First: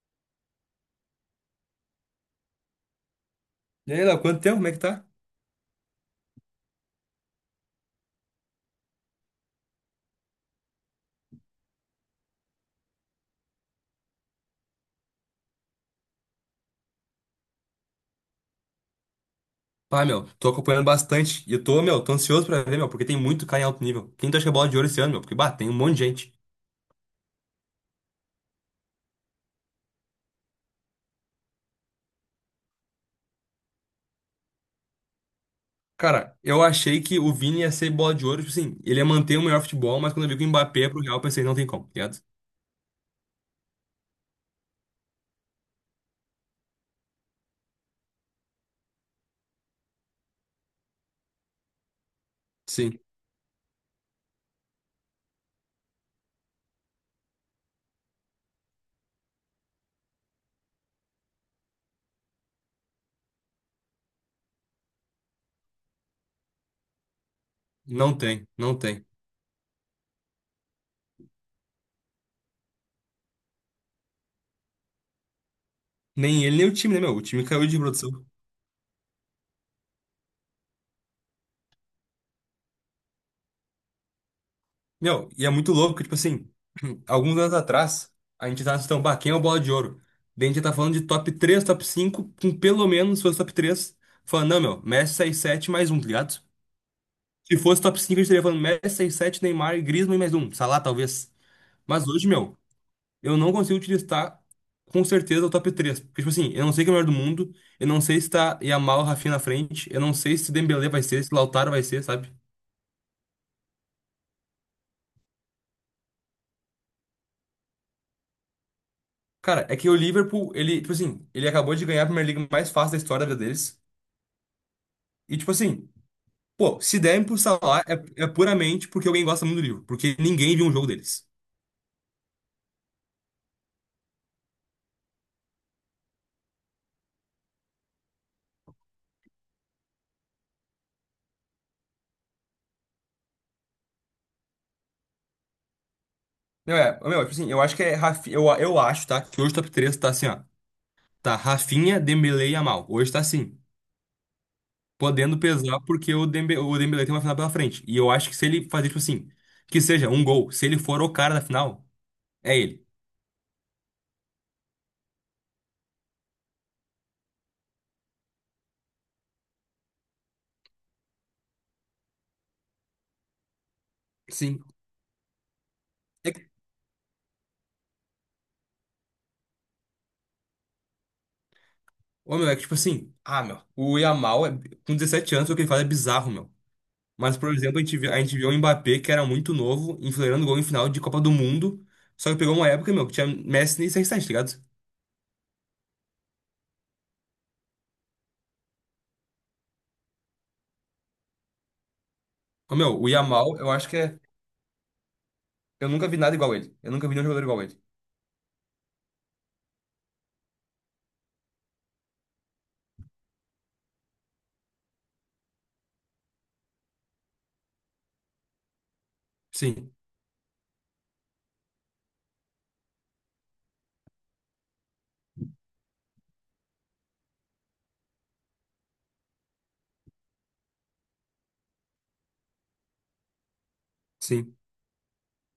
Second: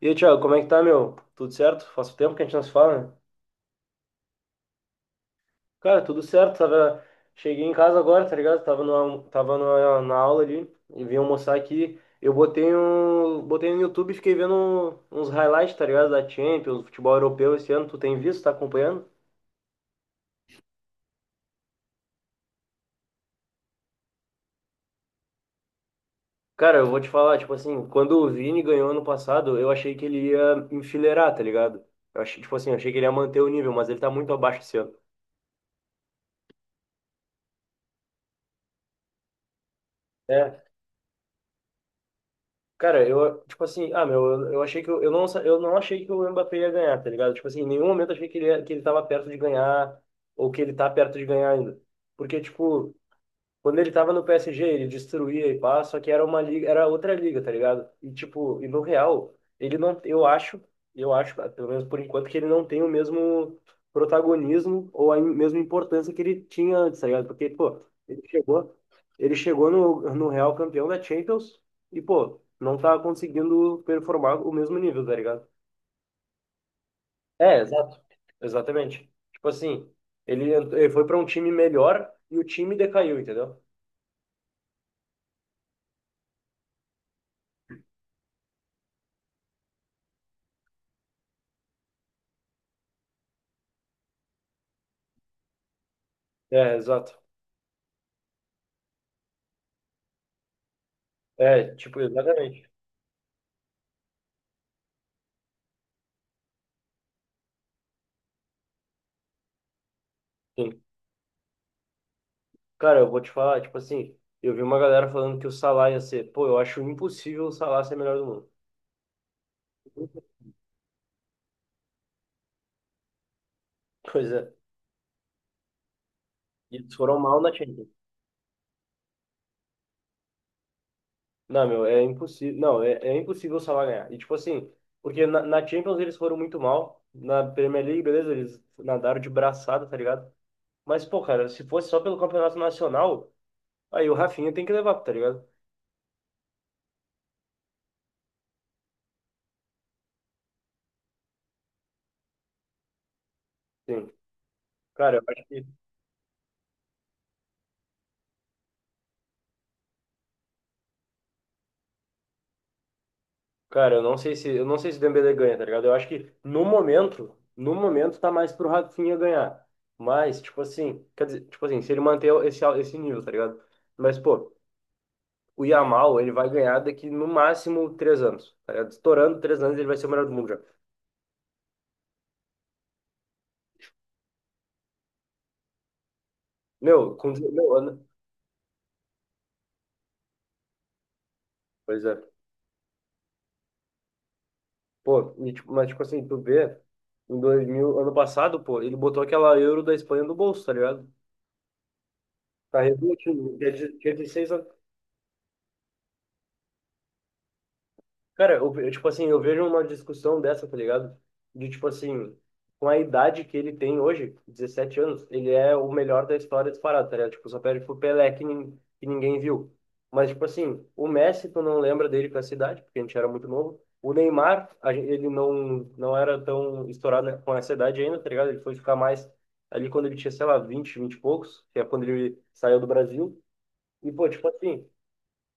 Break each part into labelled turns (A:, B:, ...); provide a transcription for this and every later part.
A: E aí, Thiago, como é que tá, meu? Tudo certo? Faz tempo que a gente não se fala, né?
B: E aí, Léo, quanto tempo? Como é que tá?
A: Cara, tudo certo. Cheguei em casa agora, tá ligado? Tava na aula ali e vim almoçar aqui. Eu botei no YouTube e fiquei vendo uns highlights, tá ligado? Da Champions, futebol europeu esse ano. Tu tem visto? Tá acompanhando?
B: Pá, meu, tô acompanhando bastante. E eu tô, meu, tô ansioso pra ver, meu, porque tem muito cara em alto nível. Quem tu acha que é bola de ouro esse ano, meu? Porque, bah, tem um monte de gente.
A: Cara, eu vou te falar, tipo assim, quando o Vini ganhou ano passado, eu achei que ele ia enfileirar, tá ligado? Eu achei, tipo assim, eu achei que ele ia manter o nível, mas ele tá muito abaixo esse ano.
B: Cara, eu achei que o Vini ia ser bola de ouro, tipo assim, ele ia manter o melhor futebol, mas quando eu vi que o
A: É.
B: Mbappé ia pro Real, eu pensei, não tem como, tá ligado?
A: Cara, eu, tipo assim, ah, meu, eu achei que eu não achei que o Mbappé ia ganhar, tá ligado? Tipo assim, em nenhum momento eu achei que ele tava perto de ganhar ou que ele tá perto de ganhar ainda. Porque, tipo,
B: Sim,
A: quando ele tava no PSG, ele destruía e pá, só que era uma liga, era outra liga, tá ligado? E, tipo, no Real, ele não, eu acho, pelo menos por enquanto, que ele não tem o mesmo protagonismo ou a mesma importância que ele tinha antes, tá ligado? Porque, pô,
B: não
A: ele
B: tem,
A: chegou,
B: não tem.
A: ele chegou no Real campeão da Champions e, pô, não tá conseguindo performar o mesmo nível, tá ligado?
B: Nem ele, nem o time, né, meu? O time
A: É,
B: caiu de
A: exato.
B: produção.
A: Exatamente. Tipo assim, ele foi pra um time melhor e o time decaiu, entendeu?
B: Meu, e é muito louco, tipo assim. Alguns anos atrás, a gente tava assistindo, bah, quem é o Bola de Ouro? Daí a gente tá falando de top três, top cinco. Com pelo menos, se fosse top três, falando, não, meu, Messi, seis, sete, mais um, tá ligado?
A: É, exato.
B: Se fosse top cinco, a gente estaria falando Messi, seis, sete, Neymar e Griezmann e mais um, Salah talvez.
A: É, tipo,
B: Mas hoje, meu,
A: exatamente.
B: eu não consigo te listar com certeza o top três. Porque, tipo assim, eu não sei quem é o melhor do mundo, eu não sei se tá Yamal, Rafinha na frente, eu não sei se
A: Sim.
B: Dembélé vai ser, se Lautaro vai ser, sabe?
A: Cara, eu vou te falar, tipo assim, eu vi uma galera falando que o Salah ia ser, pô, eu acho impossível o Salah ser melhor do mundo.
B: Cara, é que o Liverpool, ele, tipo assim, ele acabou de ganhar a Premier League mais fácil da história da vida deles.
A: Pois é.
B: E, tipo assim,
A: E
B: pô,
A: eles
B: se
A: foram
B: derem por
A: mal na
B: Salah
A: Champions.
B: é puramente porque alguém gosta muito do livro, porque ninguém viu um jogo deles.
A: Não, meu, é impossível. Não, é impossível o Salah ganhar. E tipo assim, porque na Champions eles foram muito mal. Na Premier League, beleza, eles nadaram de braçada, tá ligado? Mas, pô, cara, se fosse só pelo Campeonato Nacional, aí o Rafinha tem que levar, tá ligado?
B: Não é, meu, tipo assim, eu acho que é Rafinha, eu acho, tá? Que hoje o top 3 tá assim, ó. Tá Rafinha, Dembélé e Yamal. Hoje tá assim,
A: Sim. Cara, eu
B: podendo
A: acho que
B: pesar porque o Dembélé tem uma final pela frente. E eu acho que se ele fazer, tipo assim, que seja um gol, se ele for o cara da final, é ele.
A: Cara, eu não sei se o Dembélé ganha, tá ligado? Eu acho que no momento tá mais pro Rafinha ganhar. Mas, tipo assim, quer dizer, tipo assim, se ele manter esse nível, tá ligado? Mas, pô,
B: Sim.
A: o Yamal,
B: É,
A: ele vai
B: que-
A: ganhar daqui no máximo 3 anos, tá ligado? Estourando 3 anos, ele vai ser o melhor do mundo já.
B: ô, meu, é que, tipo assim, ah, meu, o Yamal, é, com 17 anos, o que ele faz é bizarro, meu.
A: Meu, com
B: Mas, por exemplo,
A: 19
B: a gente
A: anos.
B: viu, a gente viu o Mbappé, que era muito novo, enfileirando gol em final de Copa do Mundo.
A: Pois é.
B: Só que pegou uma época, meu, que tinha Messi e CR7, tá ligado?
A: Pô, e, tipo, mas, tipo assim, tu vê, em 2000 ano passado, pô, ele botou aquela Euro da Espanha no bolso, tá ligado?
B: Ô,
A: Tá
B: meu, o Yamal,
A: reduzindo,
B: eu acho que
A: tinha
B: é.
A: 16 anos.
B: Eu nunca vi nada igual a ele. Eu nunca vi nenhum jogador igual a ele.
A: Cara, eu, tipo assim, eu vejo uma discussão dessa, tá ligado? De, tipo assim, com a idade que ele tem hoje, 17 anos, ele é o melhor da história disparado, tá ligado? Tipo, só perde pro Pelé, que ninguém viu.
B: Sim,
A: Mas, tipo assim, o Messi, tu não lembra dele com essa idade, porque a gente era muito novo. O Neymar, ele não era tão estourado, né, com essa idade ainda, tá ligado? Ele foi ficar mais ali quando ele tinha, sei lá, 20 20 e poucos, que é quando ele saiu do Brasil. E, pô, tipo
B: sim.
A: assim...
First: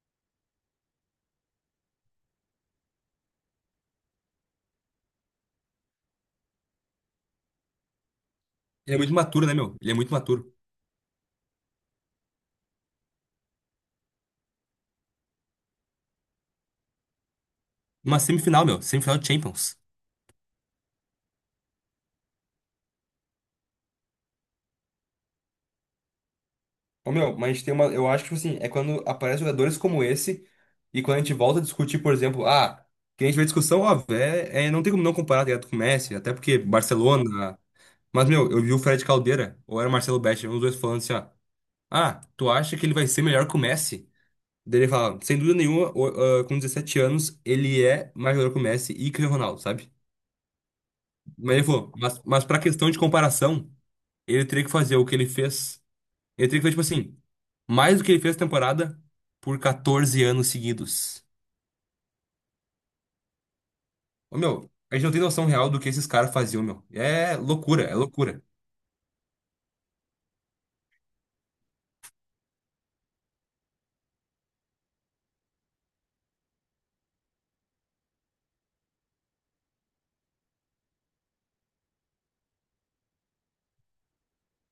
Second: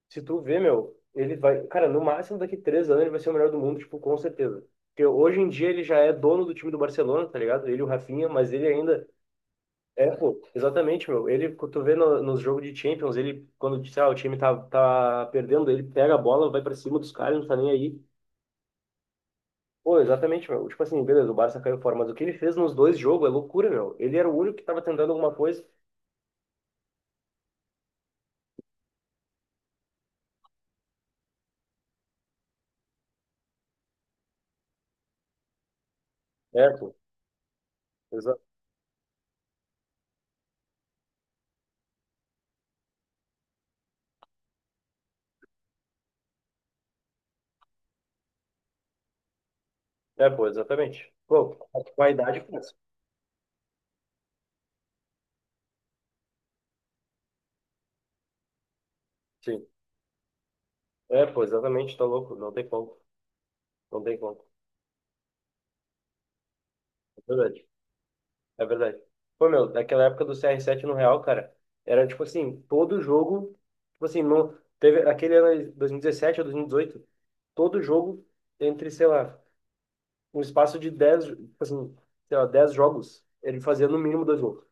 A: Se tu vê, meu, ele vai. Cara, no máximo daqui 3 anos ele vai ser o melhor do mundo, tipo, com certeza. Porque hoje em dia ele já é dono do time do Barcelona, tá ligado? Ele e o Rafinha, mas ele
B: Ele é
A: ainda.
B: muito maturo, né, meu? Ele é
A: É,
B: muito
A: pô,
B: maturo.
A: exatamente, meu. Ele, quando tu vê no, nos jogos de Champions, ele, quando, sei lá, o time tá perdendo, ele pega a bola, vai pra cima dos caras, não tá nem aí.
B: Uma semifinal, meu. Semifinal de Champions.
A: Pô, exatamente, meu. Tipo assim, beleza, o Barça caiu fora, mas o que ele fez nos dois jogos é loucura, meu. Ele era o único que tava tentando alguma coisa.
B: Ô, meu, mas tem uma. Eu acho que, tipo assim, é quando aparecem jogadores como esse e quando a gente volta a discutir, por exemplo, ah, que a gente vê discussão, ó, é, não tem como não comparar, tá ligado, com o Messi, até porque
A: É, pô,
B: Barcelona. Mas,
A: exa...
B: meu, eu vi o Fred Caldeira, ou era o Marcelo Betti, os dois falando assim, ó. Ah, tu acha que ele vai ser melhor que o Messi? Daí ele fala, sem dúvida nenhuma, com 17 anos, ele é mais melhor que o Messi e que o Ronaldo, sabe?
A: É, pô, exatamente.
B: Mas
A: Pô,
B: ele falou,
A: com a
B: mas,
A: idade,
B: mas pra
A: pô.
B: questão de comparação, ele teria que fazer o que ele fez. Ele teria que fazer, tipo assim, mais do que ele fez na temporada por
A: Sim.
B: 14 anos seguidos.
A: É, pô, exatamente, tá louco, não tem como, não tem
B: Ô,
A: como,
B: meu, a gente não tem noção real do que esses caras faziam, meu.
A: é
B: É
A: verdade,
B: loucura, é loucura.
A: é verdade. Pô, meu, daquela época do CR7 no Real, cara, era tipo assim, todo jogo, tipo assim, não, teve aquele ano de 2017 ou 2018, todo jogo entre, sei lá, um espaço de 10, tipo assim, sei lá, 10 jogos, ele fazia no mínimo dois gols.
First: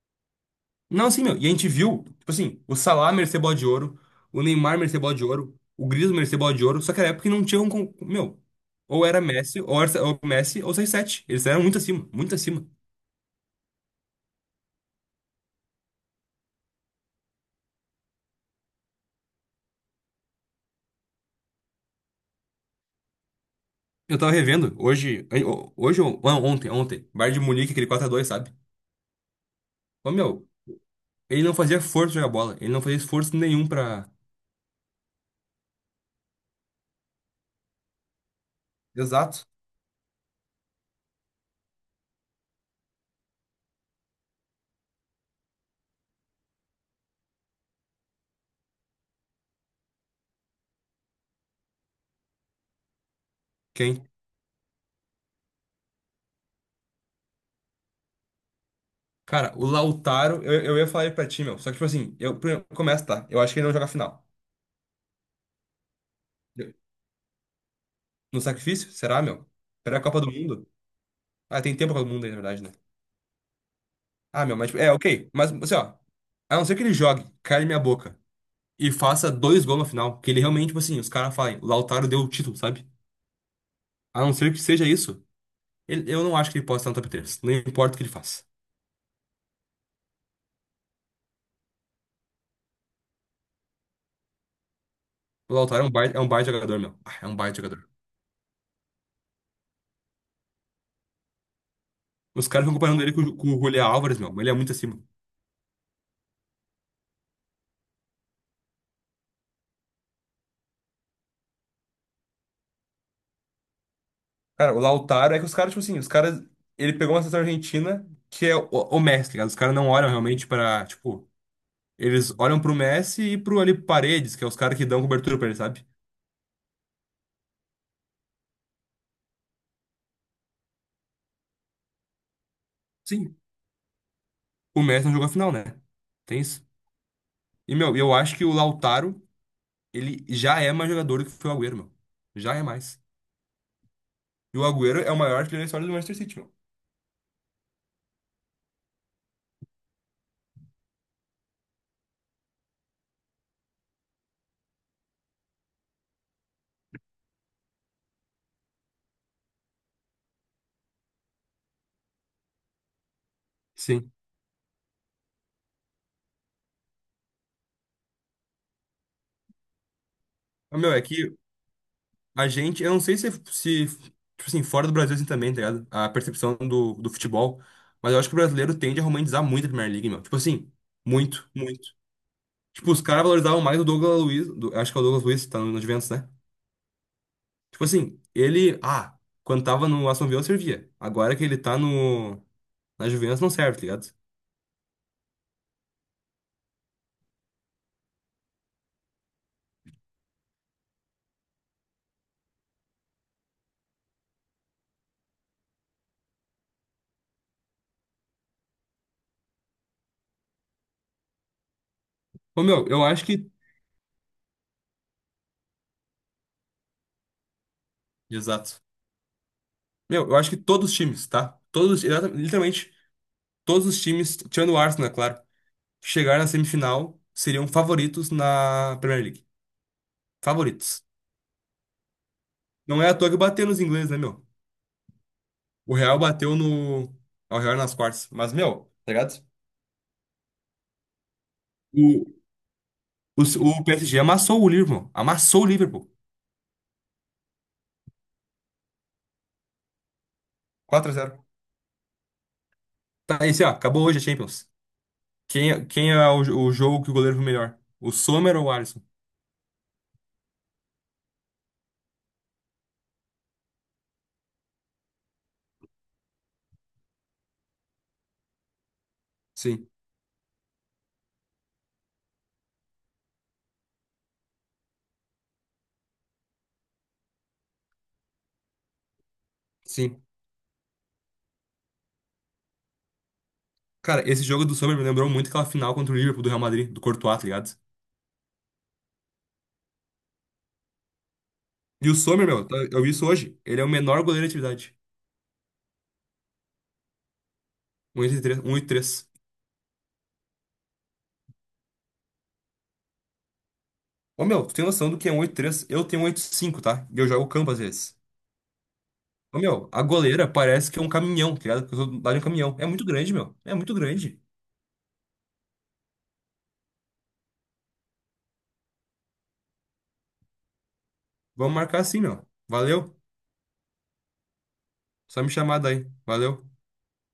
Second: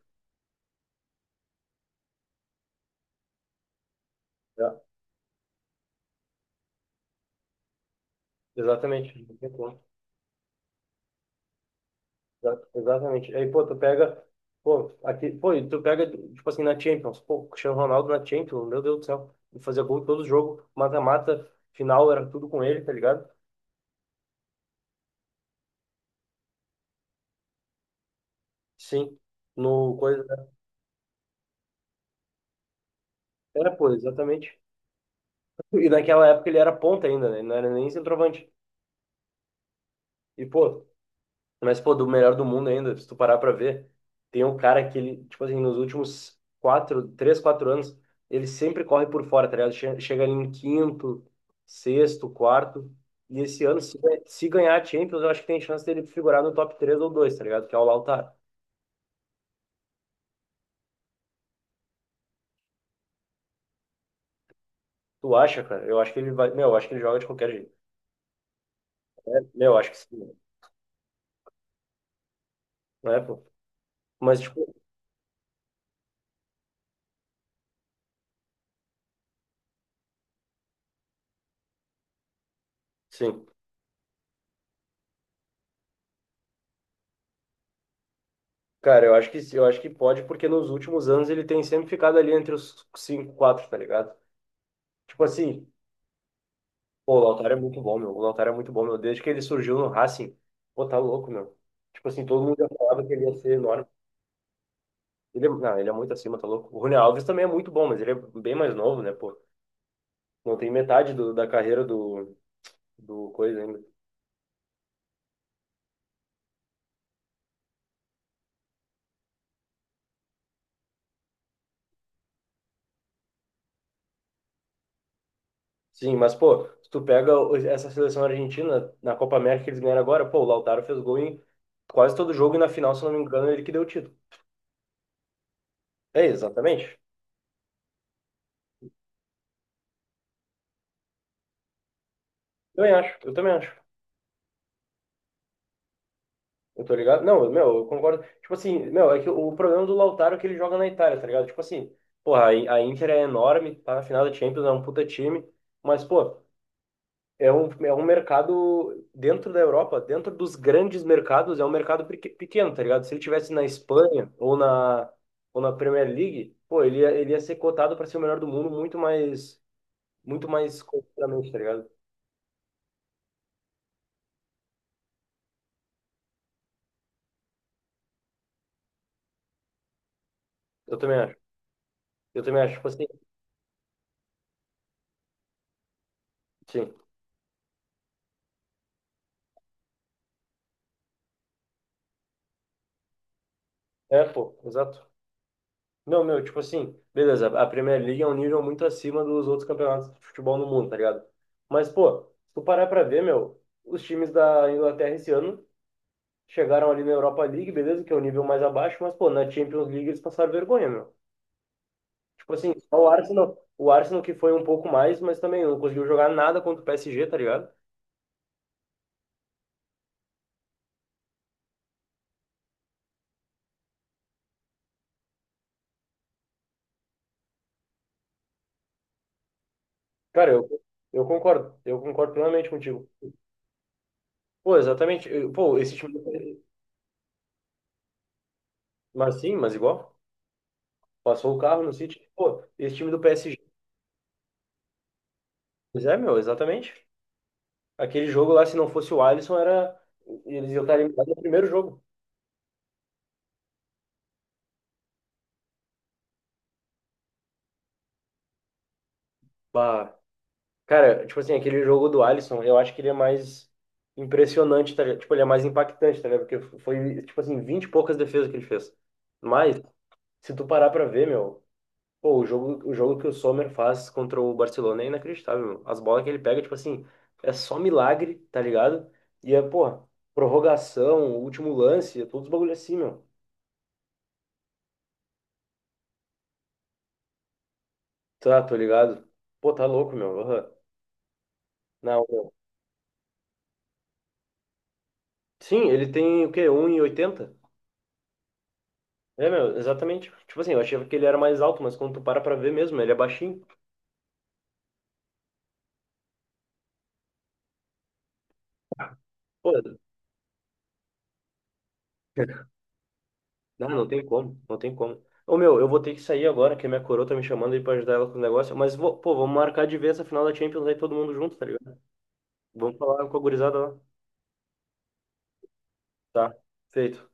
B: Não, assim, meu, e a gente viu, tipo assim, o Salah merecer bola de ouro, o
A: É,
B: Neymar merecer bola de ouro, o Griezmann merecer bola de ouro, só que era época que não tinha um, meu, ou era
A: exatamente, não tem
B: Messi, ou
A: como.
B: era ou Messi, ou 6-7, eles eram muito acima, muito acima.
A: Exatamente. Aí, pô, tu pega. Pô, aqui, pô, e tu pega, tipo assim, na Champions. Pô, Cristiano Ronaldo na Champions, meu Deus do céu. Ele fazia gol em todo jogo, mata-mata, final era tudo com ele, tá ligado?
B: Eu tava revendo, hoje, não, ontem, Bayern de Munique, aquele 4 a 2, sabe?
A: Sim. No
B: Ô,
A: coisa.
B: meu, ele não fazia força jogar bola, ele não fazia esforço nenhum
A: É, pô,
B: pra...
A: exatamente. E naquela época ele era ponta ainda, né? Ele não era nem centroavante.
B: Exato.
A: E, pô, Mas, pô, do melhor do mundo ainda, se tu parar pra ver, tem um cara que ele, tipo assim, nos últimos quatro, três, quatro anos, ele sempre corre por fora, tá ligado? Chega ali em quinto, sexto, quarto. E esse ano, se,
B: Quem?
A: ganha- se ganhar a Champions, eu acho que tem chance dele figurar no top 3 ou 2, tá ligado? Que é o Lautaro.
B: Cara, o Lautaro, eu ia falar ele pra ti, meu, só que, tipo assim, eu, primeiro, começa, tá, eu acho que ele não joga a final.
A: Tu acha, cara? Eu acho que ele vai. Meu, eu acho que ele joga de qualquer jeito.
B: No sacrifício? Será,
A: É,
B: meu?
A: meu, eu acho que
B: Será a Copa do
A: sim.
B: Mundo? Ah, tem tempo pra todo mundo aí, na verdade, né?
A: Não é, pô? Mas,
B: Ah, meu, mas
A: tipo,
B: tipo, é, ok. Mas, assim, ó, a não ser que ele jogue, caia na minha boca e faça dois gols no final, que ele realmente, tipo assim, os caras falem, o Lautaro deu o título, sabe?
A: sim.
B: A não ser que seja isso, eu não acho que ele possa estar no top 3, não importa o que ele faça.
A: Cara, eu acho que pode, porque nos últimos anos ele tem sempre ficado ali entre os cinco, quatro, tá ligado? Tipo
B: O
A: assim.
B: Lautaro é um baita jogador, meu.
A: Pô,
B: Ah,
A: o
B: é um
A: Lautaro é
B: baita
A: muito
B: jogador.
A: bom, meu. O Lautaro é muito bom, meu. Desde que ele surgiu no Racing, pô, tá louco, meu. Tipo assim, todo
B: Os
A: mundo
B: caras
A: já
B: ficam comparando
A: falava
B: ele
A: que
B: com, o
A: ele ia
B: Ju- com
A: ser
B: o Julián
A: enorme.
B: Álvares, meu, mas ele é muito acima.
A: Não, ele é muito acima, tá louco. O Rony Alves também é muito bom, mas ele é bem mais novo, né, pô. Não tem metade da carreira do coisa ainda.
B: Cara, o Lautaro é que os caras, tipo assim, os caras. Ele pegou uma seleção argentina que é o Messi, tá ligado? Os caras não olham realmente pra, tipo. Eles olham pro Messi e pro ali Paredes, que é os caras que dão cobertura pra ele, sabe?
A: Sim, mas, pô, se tu pega essa seleção argentina na Copa América que eles ganharam agora, pô, o Lautaro fez gol em quase todo jogo e na final, se não me
B: Sim.
A: engano, ele que deu o título.
B: O Messi não jogou a final, né?
A: É,
B: Tem isso.
A: exatamente.
B: E, meu, eu acho que o Lautaro, ele já é mais jogador do que foi o Agüero, meu. Já é
A: Eu também
B: mais.
A: acho, eu também acho.
B: E o Agüero é o maior artilheiro da história do Manchester City, meu.
A: Eu tô ligado? Não, meu, eu concordo. Tipo assim, meu, é que o problema do Lautaro é que ele joga na Itália, tá ligado? Tipo assim, porra, a Inter é enorme, tá na final da Champions, é um puta time, mas, pô, é um mercado dentro da Europa, dentro dos grandes mercados, é um mercado pequeno, tá ligado? Se ele tivesse na
B: Sim.
A: Espanha ou na Premier League, pô, ele ia ser cotado pra ser o melhor do mundo muito
B: Mas,
A: mais
B: meu, é que
A: completamente, tá ligado?
B: a gente, eu não sei se, tipo assim, fora do Brasil assim também, tá ligado? A percepção do futebol. Mas eu acho que o brasileiro tende a romantizar muito a Premier League, meu. Tipo assim,
A: Eu também acho.
B: muito, muito.
A: Eu também acho, tipo
B: Tipo, os
A: assim,
B: caras valorizavam mais o Douglas Luiz, acho que é o Douglas Luiz, tá no Juventus, né?
A: sim.
B: Tipo assim, ele. Ah, quando tava no Aston Villa servia. Agora que ele tá no. Na Juventus não serve, tá ligado?
A: É, pô, exato. Não, meu, tipo assim, beleza, a Premier League é um nível muito acima dos outros campeonatos de futebol no mundo, tá ligado? Mas, pô, se tu parar pra ver, meu, os times da Inglaterra esse ano chegaram ali na Europa League, beleza, que é o nível mais abaixo, mas, pô, na Champions League eles passaram vergonha, meu. Tipo
B: Ô,
A: assim,
B: meu,
A: só
B: eu
A: o
B: acho que.
A: Arsenal, o Arsenal que foi um pouco mais, mas também não conseguiu jogar nada contra o PSG, tá ligado?
B: Exato. Meu, eu acho que todos os times, tá? Todos, literalmente, todos os times, tirando o Arsenal, é claro, que chegaram na semifinal seriam favoritos na Premier League.
A: Cara, eu,
B: Favoritos.
A: eu concordo, eu concordo plenamente
B: Não
A: contigo.
B: é à toa que bateu nos ingleses, né, meu?
A: Pô, exatamente, pô,
B: O
A: esse time,
B: Real bateu no. ah, O Real nas quartas. Mas, meu, tá
A: mas
B: ligado?
A: sim, mas igual, passou o carro no
B: O,
A: City, pô, esse time do
B: o,
A: PSG.
B: o PSG amassou o Liverpool. Amassou o
A: Pois
B: Liverpool.
A: é, meu, exatamente. Aquele jogo lá, se não fosse o Alisson, era. Eles iam estar
B: quatro x
A: eliminados no
B: 0
A: primeiro jogo.
B: Tá, esse, ó, acabou hoje a Champions. Quem é o jogo que o goleiro foi melhor? O Sommer ou o Alisson?
A: Bah. Cara, tipo assim, aquele jogo do Alisson, eu acho que ele é mais impressionante, tá ligado? Tipo, ele é mais impactante, tá ligado? Porque foi, tipo assim, 20 e poucas defesas que ele fez. Mas,
B: Sim,
A: se tu parar pra ver, meu, pô, o jogo que o Sommer faz contra o Barcelona é inacreditável, meu. As bolas que ele pega, tipo assim, é só milagre, tá ligado? E é, pô,
B: sim.
A: prorrogação, último lance, é todos os bagulho assim, meu.
B: Cara, esse jogo do Sommer me lembrou muito aquela final contra o Liverpool do Real Madrid, do Courtois, tá ligado?
A: Tá, tô ligado. Pô, tá louco, meu. Aham.
B: E o
A: Não,
B: Sommer,
A: meu.
B: meu, eu vi isso hoje. Ele é o menor goleiro de atividade.
A: Sim, ele tem o quê? 1,80.
B: Um vírgula oitenta e três.
A: É, meu, exatamente. Tipo assim, eu achava que ele era mais alto, mas quando tu para pra ver mesmo, ele é baixinho.
B: Ô, meu, tu tem noção do que é 1,83? Eu tenho 1,85, tá? E eu jogo campo às vezes. Ô,
A: Pô,
B: meu, a goleira parece que é um caminhão, tá ligado? Que eu sou do de um caminhão. É muito grande, meu. É
A: não,
B: muito
A: não tem
B: grande.
A: como, não tem como. Ô, meu, eu vou ter que sair agora, que a minha coroa tá me chamando aí pra ajudar ela com o negócio. Mas, pô, vamos marcar de ver essa final da Champions aí todo mundo junto, tá
B: Vamos
A: ligado?
B: marcar assim, meu.
A: Vamos
B: Valeu.
A: falar com a gurizada lá.
B: Só me chamar daí.
A: Tá,
B: Valeu.
A: feito.